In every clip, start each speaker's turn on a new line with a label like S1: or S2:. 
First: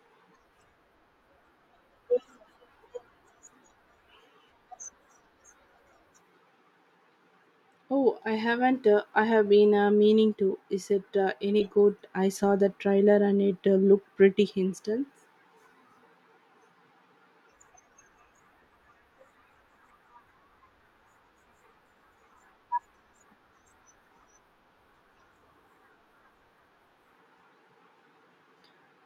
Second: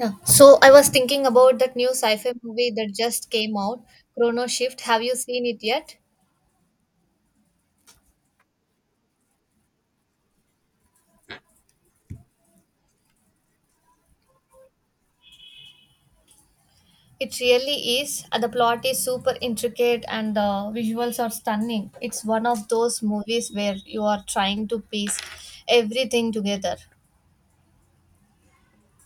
S1: Yeah. So I was thinking about that new sci-fi movie that just came out, Chrono Shift. Have you seen it yet?
S2: Oh, I haven't. I have been meaning to. Is it any good? I saw the trailer and it looked pretty instant.
S1: It really is. The plot is super intricate and the visuals are stunning. It's one of those movies where you are trying to piece everything together.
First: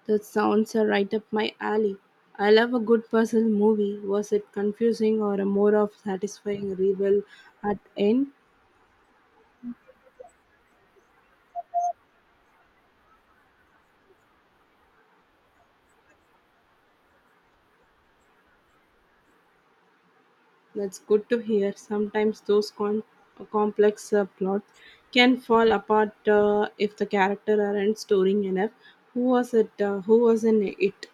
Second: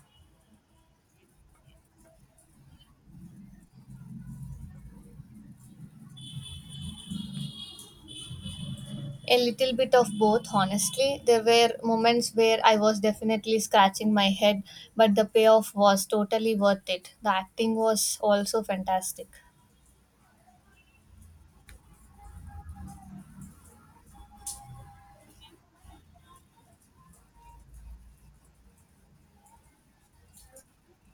S2: That sounds right up my alley. I love a good puzzle movie. Was it confusing or a more of satisfying reveal at end?
S1: A little bit of both, honestly. There were moments where I was definitely scratching my head, but the payoff was totally worth it. The acting was also fantastic.
S2: That's good to hear. Sometimes those complex plots can fall apart if the character aren't storing enough. Who was it? Who was in it?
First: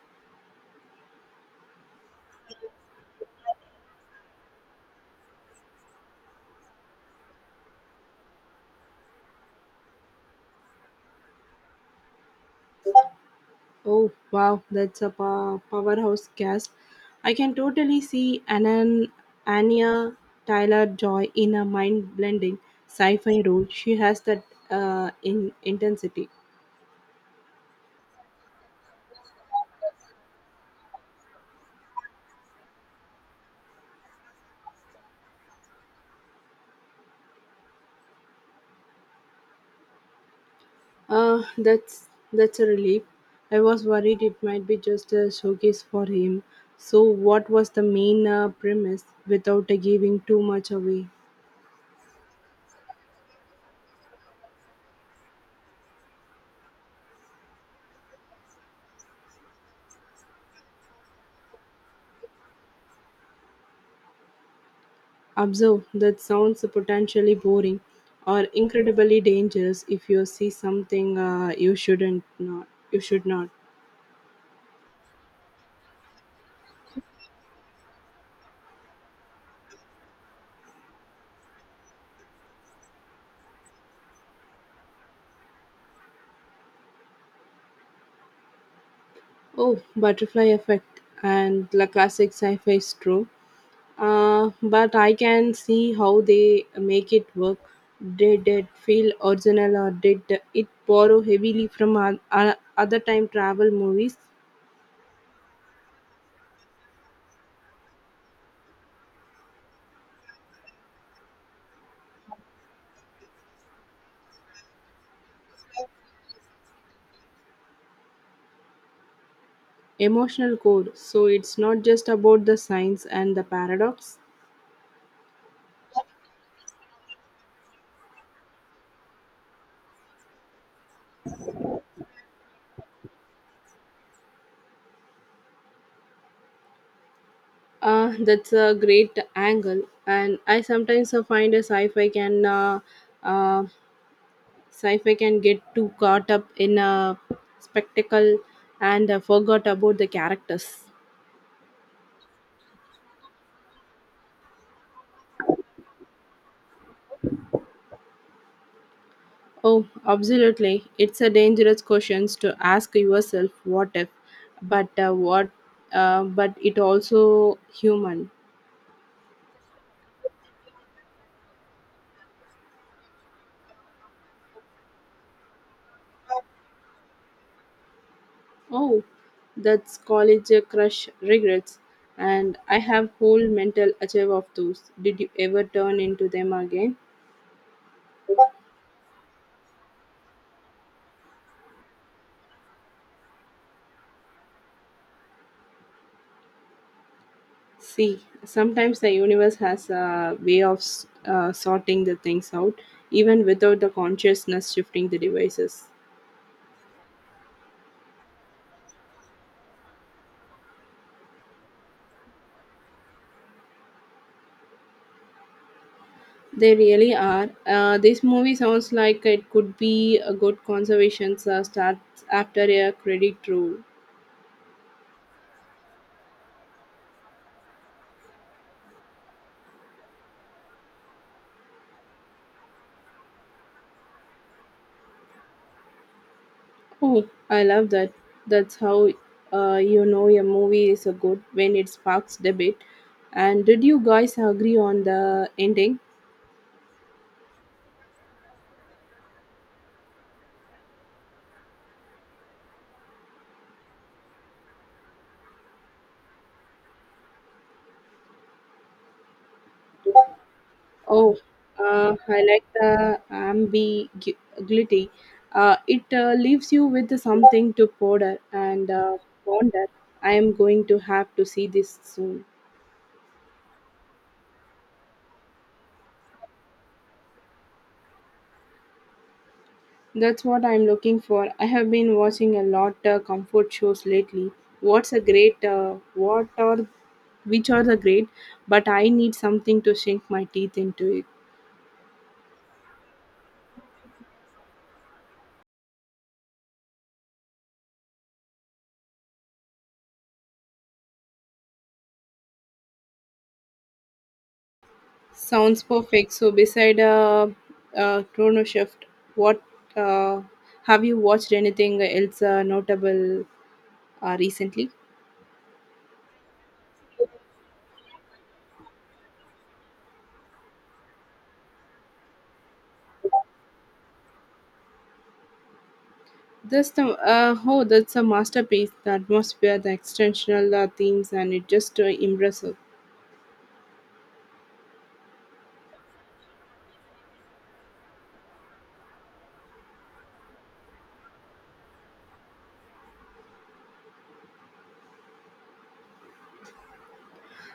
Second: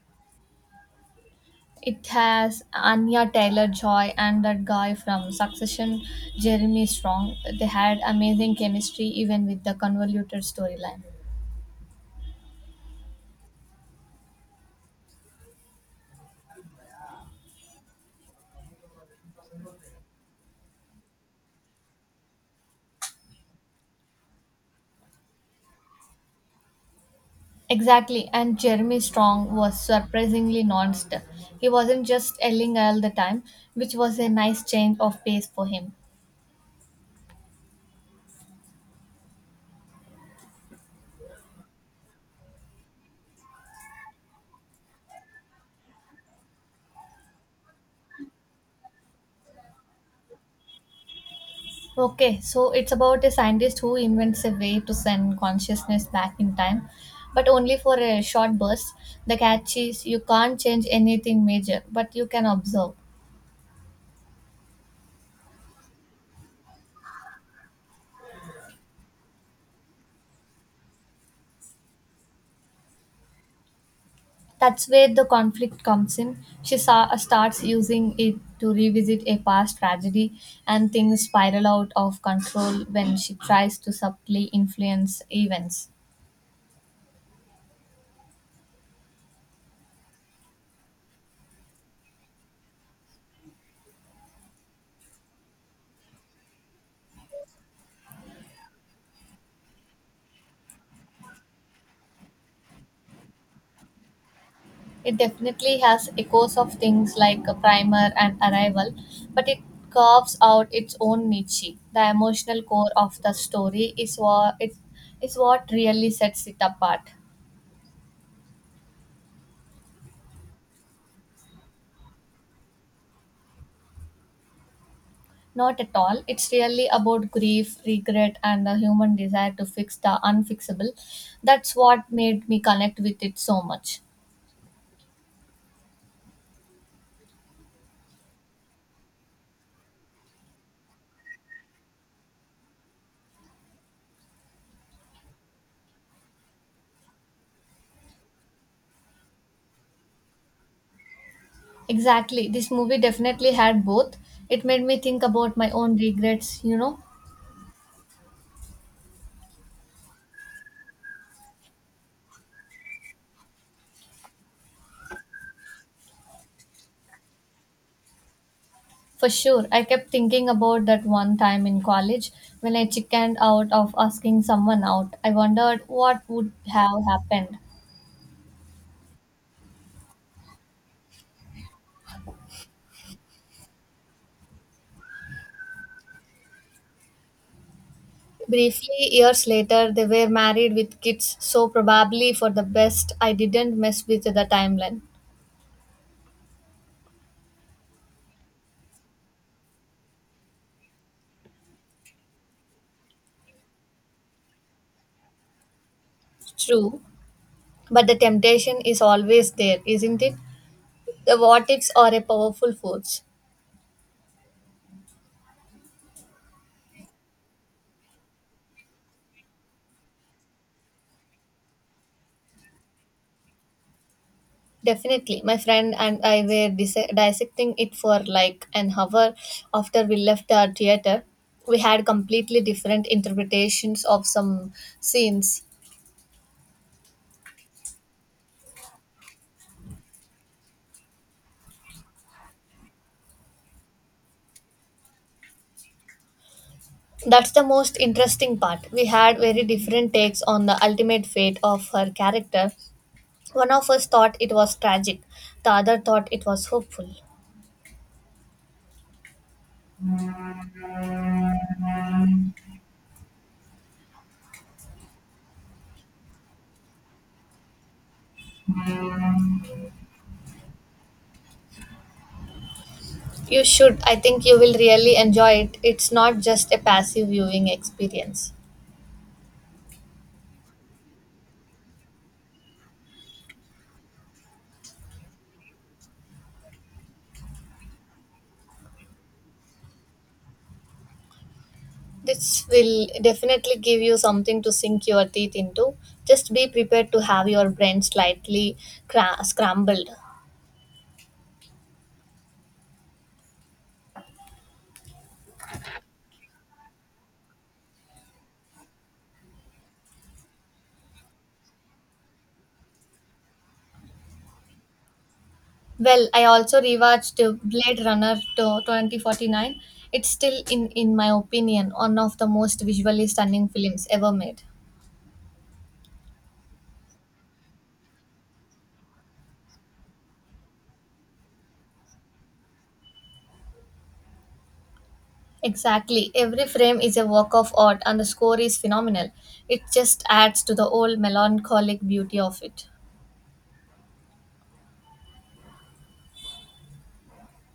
S1: It has Anya Taylor Joy and that guy from Succession, Jeremy Strong. They had amazing chemistry even with the convoluted storyline.
S2: Oh wow, that's a powerhouse cast. I can totally see Anya Tyler Joy in a mind blending sci fi role. She has that in intensity.
S1: Exactly, and Jeremy Strong was surprisingly nuanced. He wasn't just yelling all the time, which was a nice change of pace for him.
S2: That's a relief. I was worried it might be just a showcase for him. So, what was the main premise without giving too much away?
S1: Okay, so it's about a scientist who invents a way to send consciousness back in time, but only for a short burst. The catch is you can't change anything major, but you can observe.
S2: Observe that sounds potentially boring or incredibly dangerous if you see something you shouldn't not you should not.
S1: That's where the conflict comes in. Starts using it to revisit a past tragedy, and things spiral out of control when she tries to subtly influence events.
S2: Oh, butterfly effect and the classic sci-fi is true. But I can see how they make it work. Did it feel original or did it borrow heavily from other time travel movies?
S1: It definitely has echoes of things like a primer and arrival, but it carves out its own niche. The emotional core of the story is what really sets it apart.
S2: Emotional core. So it's not just about the science and the paradox.
S1: Not at all. It's really about grief, regret, and the human desire to fix the unfixable. That's what made me connect with it so much.
S2: That's a great angle, and I sometimes find a uh, sci-fi can get too caught up in a spectacle and forgot about the characters.
S1: Exactly. This movie definitely had both. It made me think about my own regrets, you know.
S2: Oh, absolutely! It's a dangerous question to ask yourself, "What if?" But what? But it also human.
S1: For sure. I kept thinking about that one time in college when I chickened out of asking someone out. I wondered what would have happened.
S2: Oh, that's college crush regrets, and I have whole mental archive of those. Did you ever turn into them again?
S1: Briefly, years later, they were married with kids, so probably for the best I didn't mess with the timeline.
S2: See, sometimes the universe has a way of sorting the things out, even without the consciousness shifting the devices.
S1: True, but the temptation is always there, isn't it? The what ifs are a powerful force.
S2: They really are. This movie sounds like it could be a good conservation start after a credit roll.
S1: Definitely. My friend and I were dissecting it for like an hour after we left the theater. We had completely different interpretations of some scenes.
S2: Oh, I love that. That's how you know a movie is a good when it sparks debate. And did you guys agree on the ending?
S1: That's the most interesting part. We had very different takes on the ultimate fate of her character. One of us thought it was tragic, the other thought it was hopeful.
S2: Oh, I like the ambiguity. It leaves you with something to ponder and ponder. I am going to have to see this soon.
S1: You should. I think you will really enjoy it. It's not just a passive viewing experience.
S2: That's what I'm looking for. I have been watching a lot comfort shows lately. What's a great what are which are the great, but I need something to sink my teeth into it.
S1: This will definitely give you something to sink your teeth into. Just be prepared to have your brain slightly scrambled.
S2: Sounds perfect. So beside Chrono Shift, what uh, have you watched anything else notable recently?
S1: Well, I also rewatched Blade Runner to 2049. It's still, in my opinion, one of the most visually stunning films ever made.
S2: This the oh that's a masterpiece. The atmosphere, the extensional themes, and it just impressive.
S1: Exactly. Every frame is a work of art and the score is phenomenal. It just adds to the old melancholic beauty of it.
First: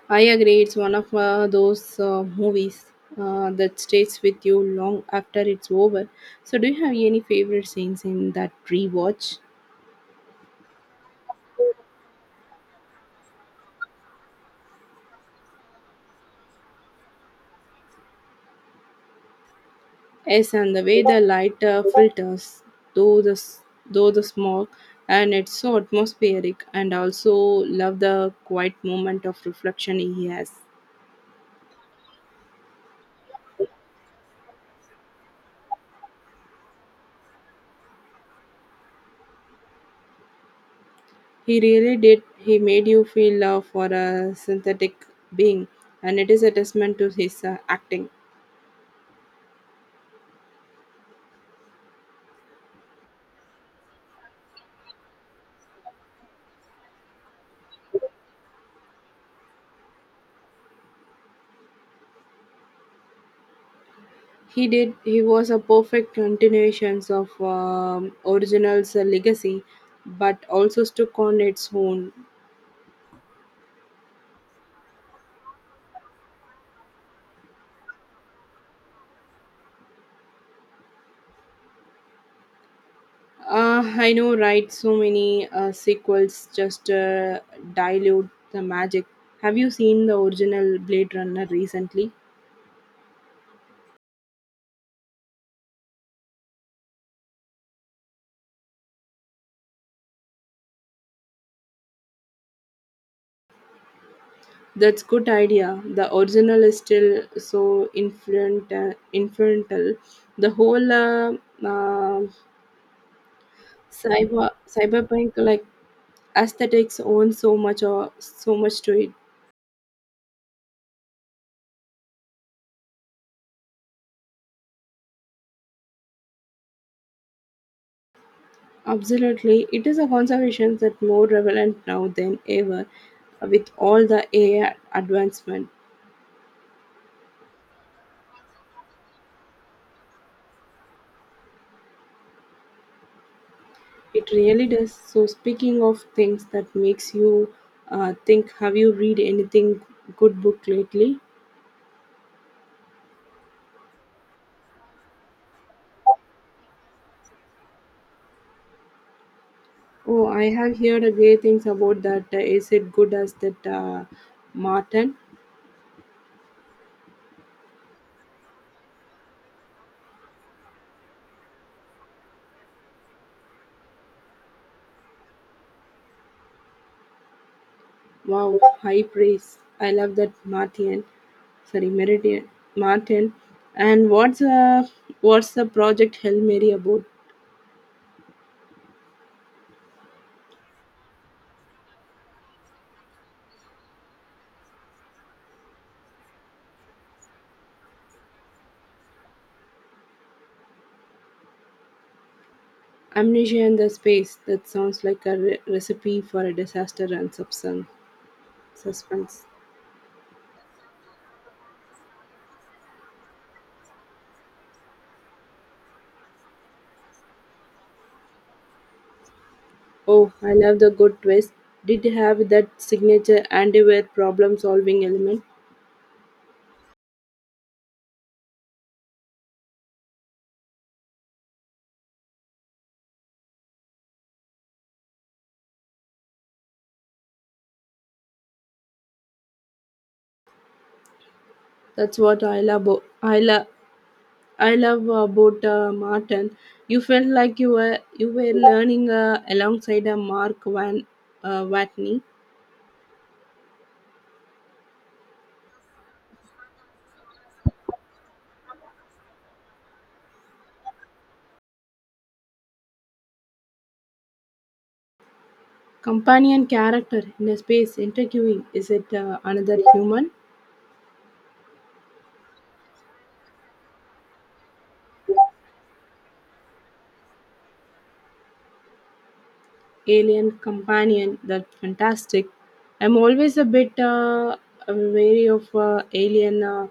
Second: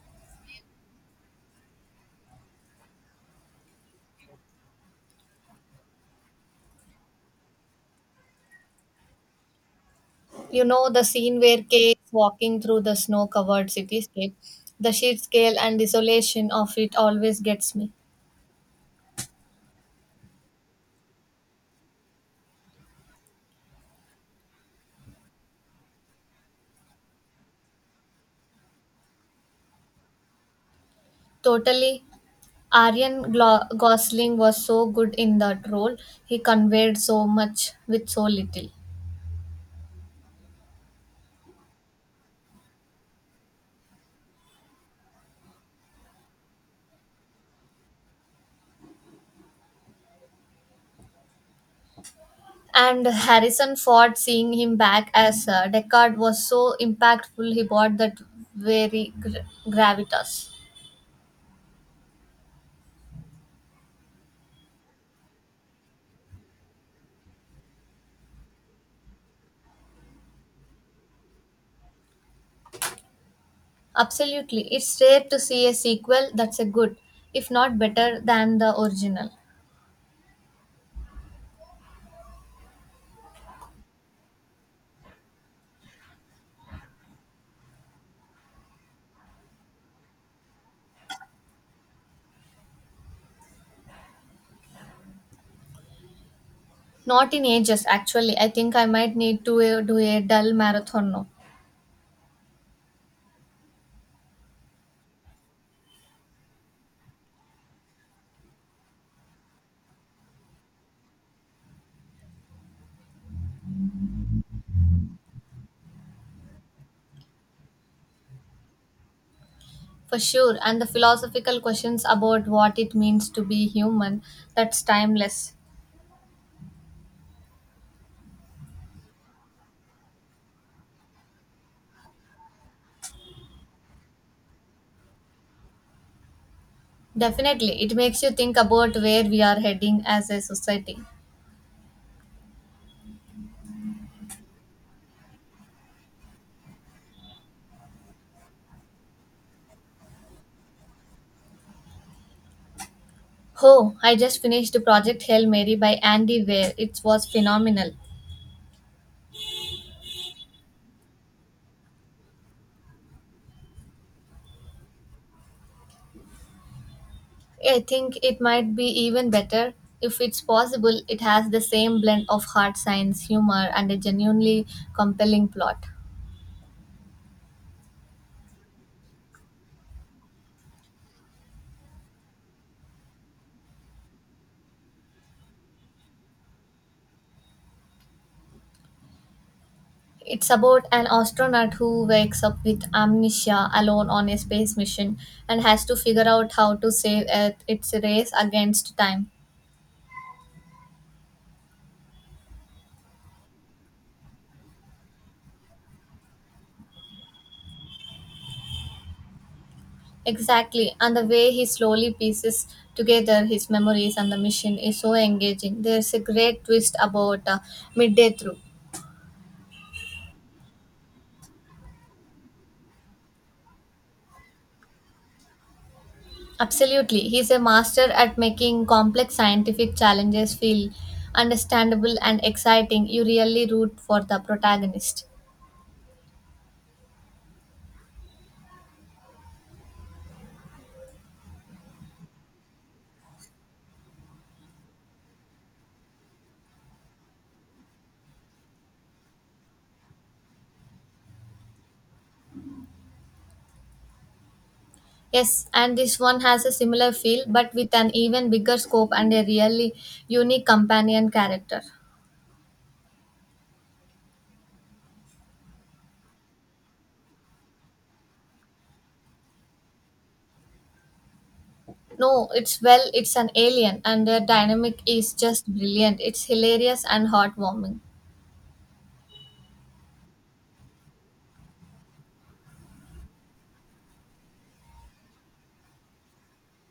S2: I agree. It's one of those movies that stays with you long after it's over. So, do you have any favorite scenes in that rewatch?
S1: You know, the scene where Kay is walking through the snow covered cityscape, the sheer scale and desolation of it always gets me.
S2: Yes, and the way the light filters, though the s- though the smog, and it's so atmospheric. And also love the quiet moment of reflection he has.
S1: Totally. Gosling was so good in that role. He conveyed so much with so little.
S2: He really did. He made you feel love for a synthetic being, and it is a testament to his acting.
S1: And Harrison Ford seeing him back as Deckard was so impactful, he brought that very gravitas.
S2: He did. He was a perfect continuation of original's legacy, but also stuck on its own.
S1: Absolutely. It's rare to see a sequel that's a good, if not better, than the original.
S2: I know, right? So many sequels just dilute the magic. Have you seen the original Blade Runner recently?
S1: Not in ages, actually. I think I might need to do a dull marathon now.
S2: That's good idea. The original is still so influential. The whole uh, cyberpunk like aesthetics owns so much or so much to it.
S1: For sure. And the philosophical questions about what it means to be human, that's timeless.
S2: Absolutely, it is a conservation that more relevant now than ever with all the AI advancement.
S1: Definitely. It makes you think about where we are heading as a society.
S2: It really does. So speaking of things that makes you think, have you read anything good book lately?
S1: Oh, I just finished the Project Hail Mary by Andy Weir. It was phenomenal.
S2: Oh, I have heard a great things about that. Is it good as that Martin?
S1: I think it might be even better. If it's possible, it has the same blend of hard science, humor, and a genuinely compelling plot.
S2: Wow, high praise. I love that Martin. Sorry, Meridian Martin. And what's what's the project Hail Mary about?
S1: It's about an astronaut who wakes up with amnesia alone on a space mission and has to figure out how to save Earth, its a race against time.
S2: Amnesia in the Space. That sounds like a recipe for a disaster and suspense.
S1: Exactly, and the way he slowly pieces together his memories and the mission is so engaging. There's a great twist about midday through.
S2: Oh, I love the good twist. Did have that signature anti-war problem-solving element.
S1: Absolutely, he's a master at making complex scientific challenges feel understandable and exciting. You really root for the protagonist.
S2: That's what I love. I love about Martin. You felt like you were learning alongside a Mark Van Watney
S1: Yes, and this one has a similar feel but with an even bigger scope and a really unique companion character.
S2: companion character in a space interviewing. Is it another human?
S1: No, it's well, it's an alien, and their dynamic is just brilliant. It's hilarious and heartwarming.
S2: Alien companion that fantastic I'm always a bit wary of alien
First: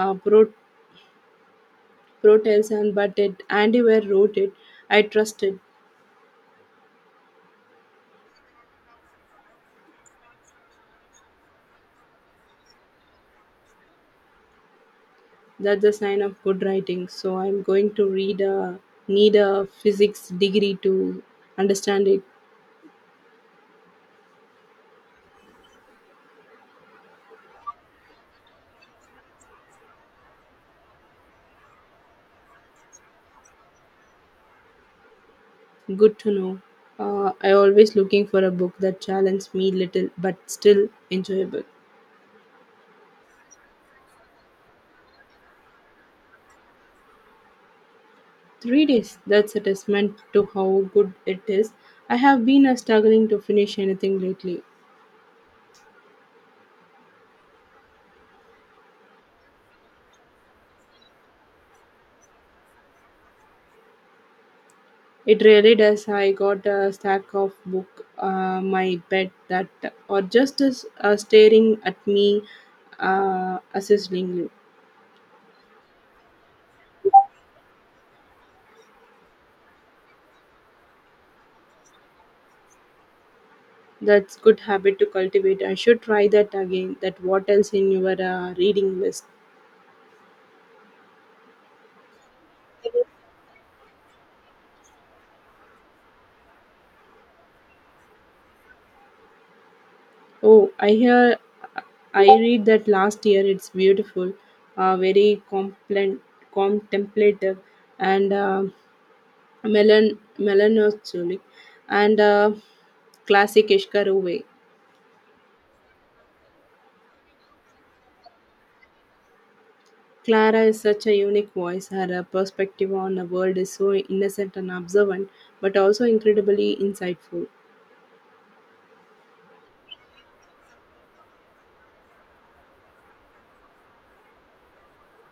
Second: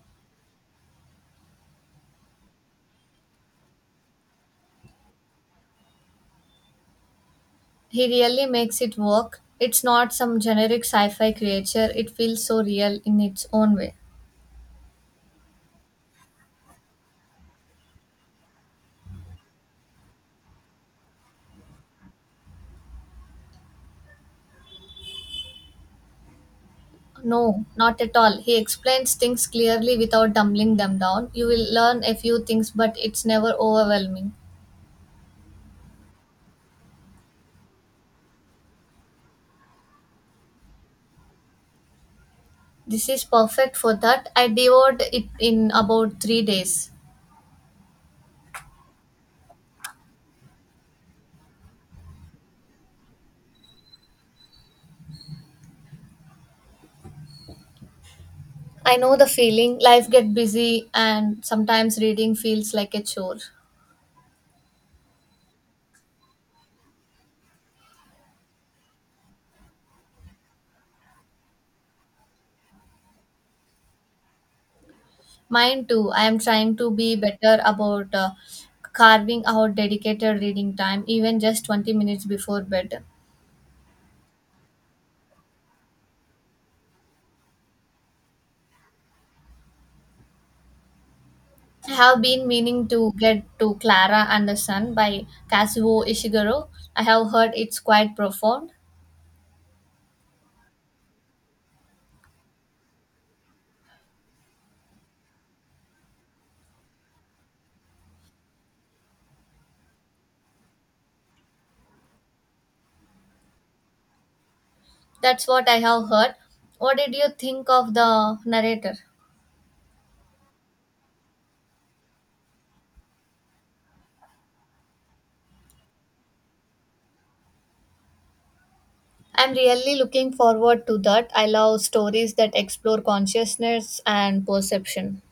S2: uh, pro- protests and but it andy ware wrote it I trust it.
S1: He really makes it work. It's not some generic sci fi creature, it feels so real in its own way.
S2: That's a sign of good writing so I'm going to read a need a physics degree to understand it
S1: No, not at all. He explains things clearly without dumbling them down. You will learn a few things, but it's never overwhelming.
S2: good to know I always looking for a book that challenges me little but still enjoyable
S1: This is perfect for that. I devoured it in about 3 days.
S2: Three days, that's a testament to how good it is. I have been struggling to finish anything lately.
S1: I know the feeling. Life get busy, and sometimes reading feels like a chore.
S2: It really does. I got a stack of book, my bed that, or just as staring at me assessingly.
S1: Mine too. I am trying to be better about carving out dedicated reading time, even just 20 minutes before bed.
S2: That's good habit to cultivate. I should try that again. That what else in your reading list?
S1: I have been meaning to get to Clara and the Sun by Kazuo Ishiguro. I have heard it's quite profound.
S2: Oh, I hear, I read that last year. It's beautiful, very contemplative, and melancholy, and classic Ishkaruve.
S1: That's what I have heard. What did you think of the narrator?
S2: Clara is such a unique voice. Her perspective on the world is so innocent and observant, but also incredibly insightful.
S1: I'm really looking forward to that. I love stories that explore consciousness and perception.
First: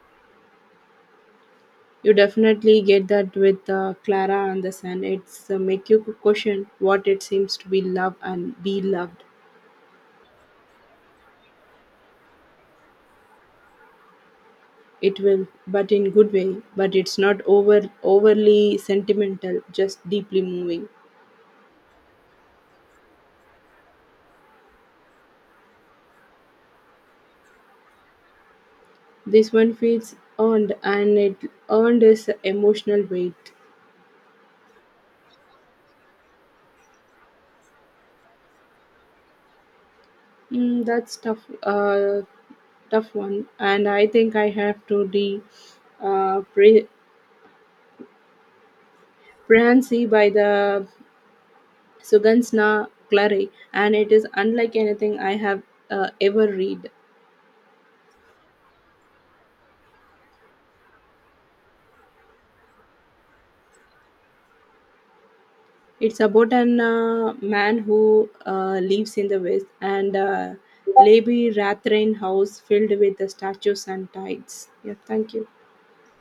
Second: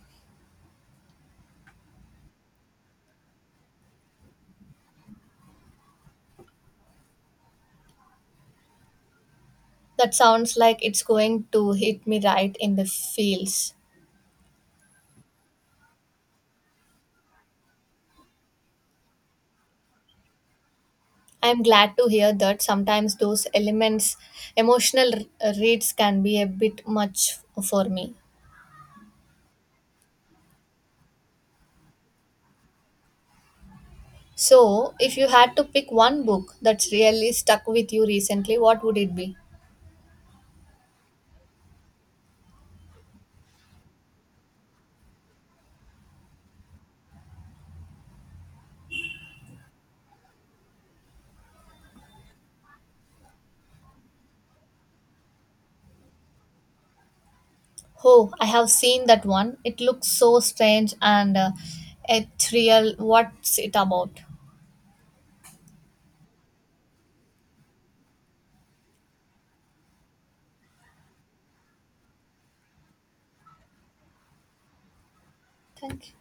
S2: You definitely get that with Clara and the Sun. It's make you question what it seems to be love and be loved.
S1: That sounds like it's going to hit me right in the feels.
S2: It will, but in good way. But it's not overly sentimental, just deeply moving.
S1: I'm glad to hear that sometimes those elements, emotional r- reads can be a bit much for me.
S2: This one feels earned, and it earned its emotional weight.
S1: So, if you had to pick one book that's really stuck with you recently, what would it be?
S2: Mm, that's tough. Tough one. And I think I have to the uh, pre- Prancy by the Sugansna Clary, and it is unlike anything I have ever read.
S1: Oh, I have seen that one. It looks so strange and ethereal. What's it about?
S2: It's about an man who lives in the West and Lady Rathrain house filled with the statues and tides. Yeah, thank you.
S1: Thank you.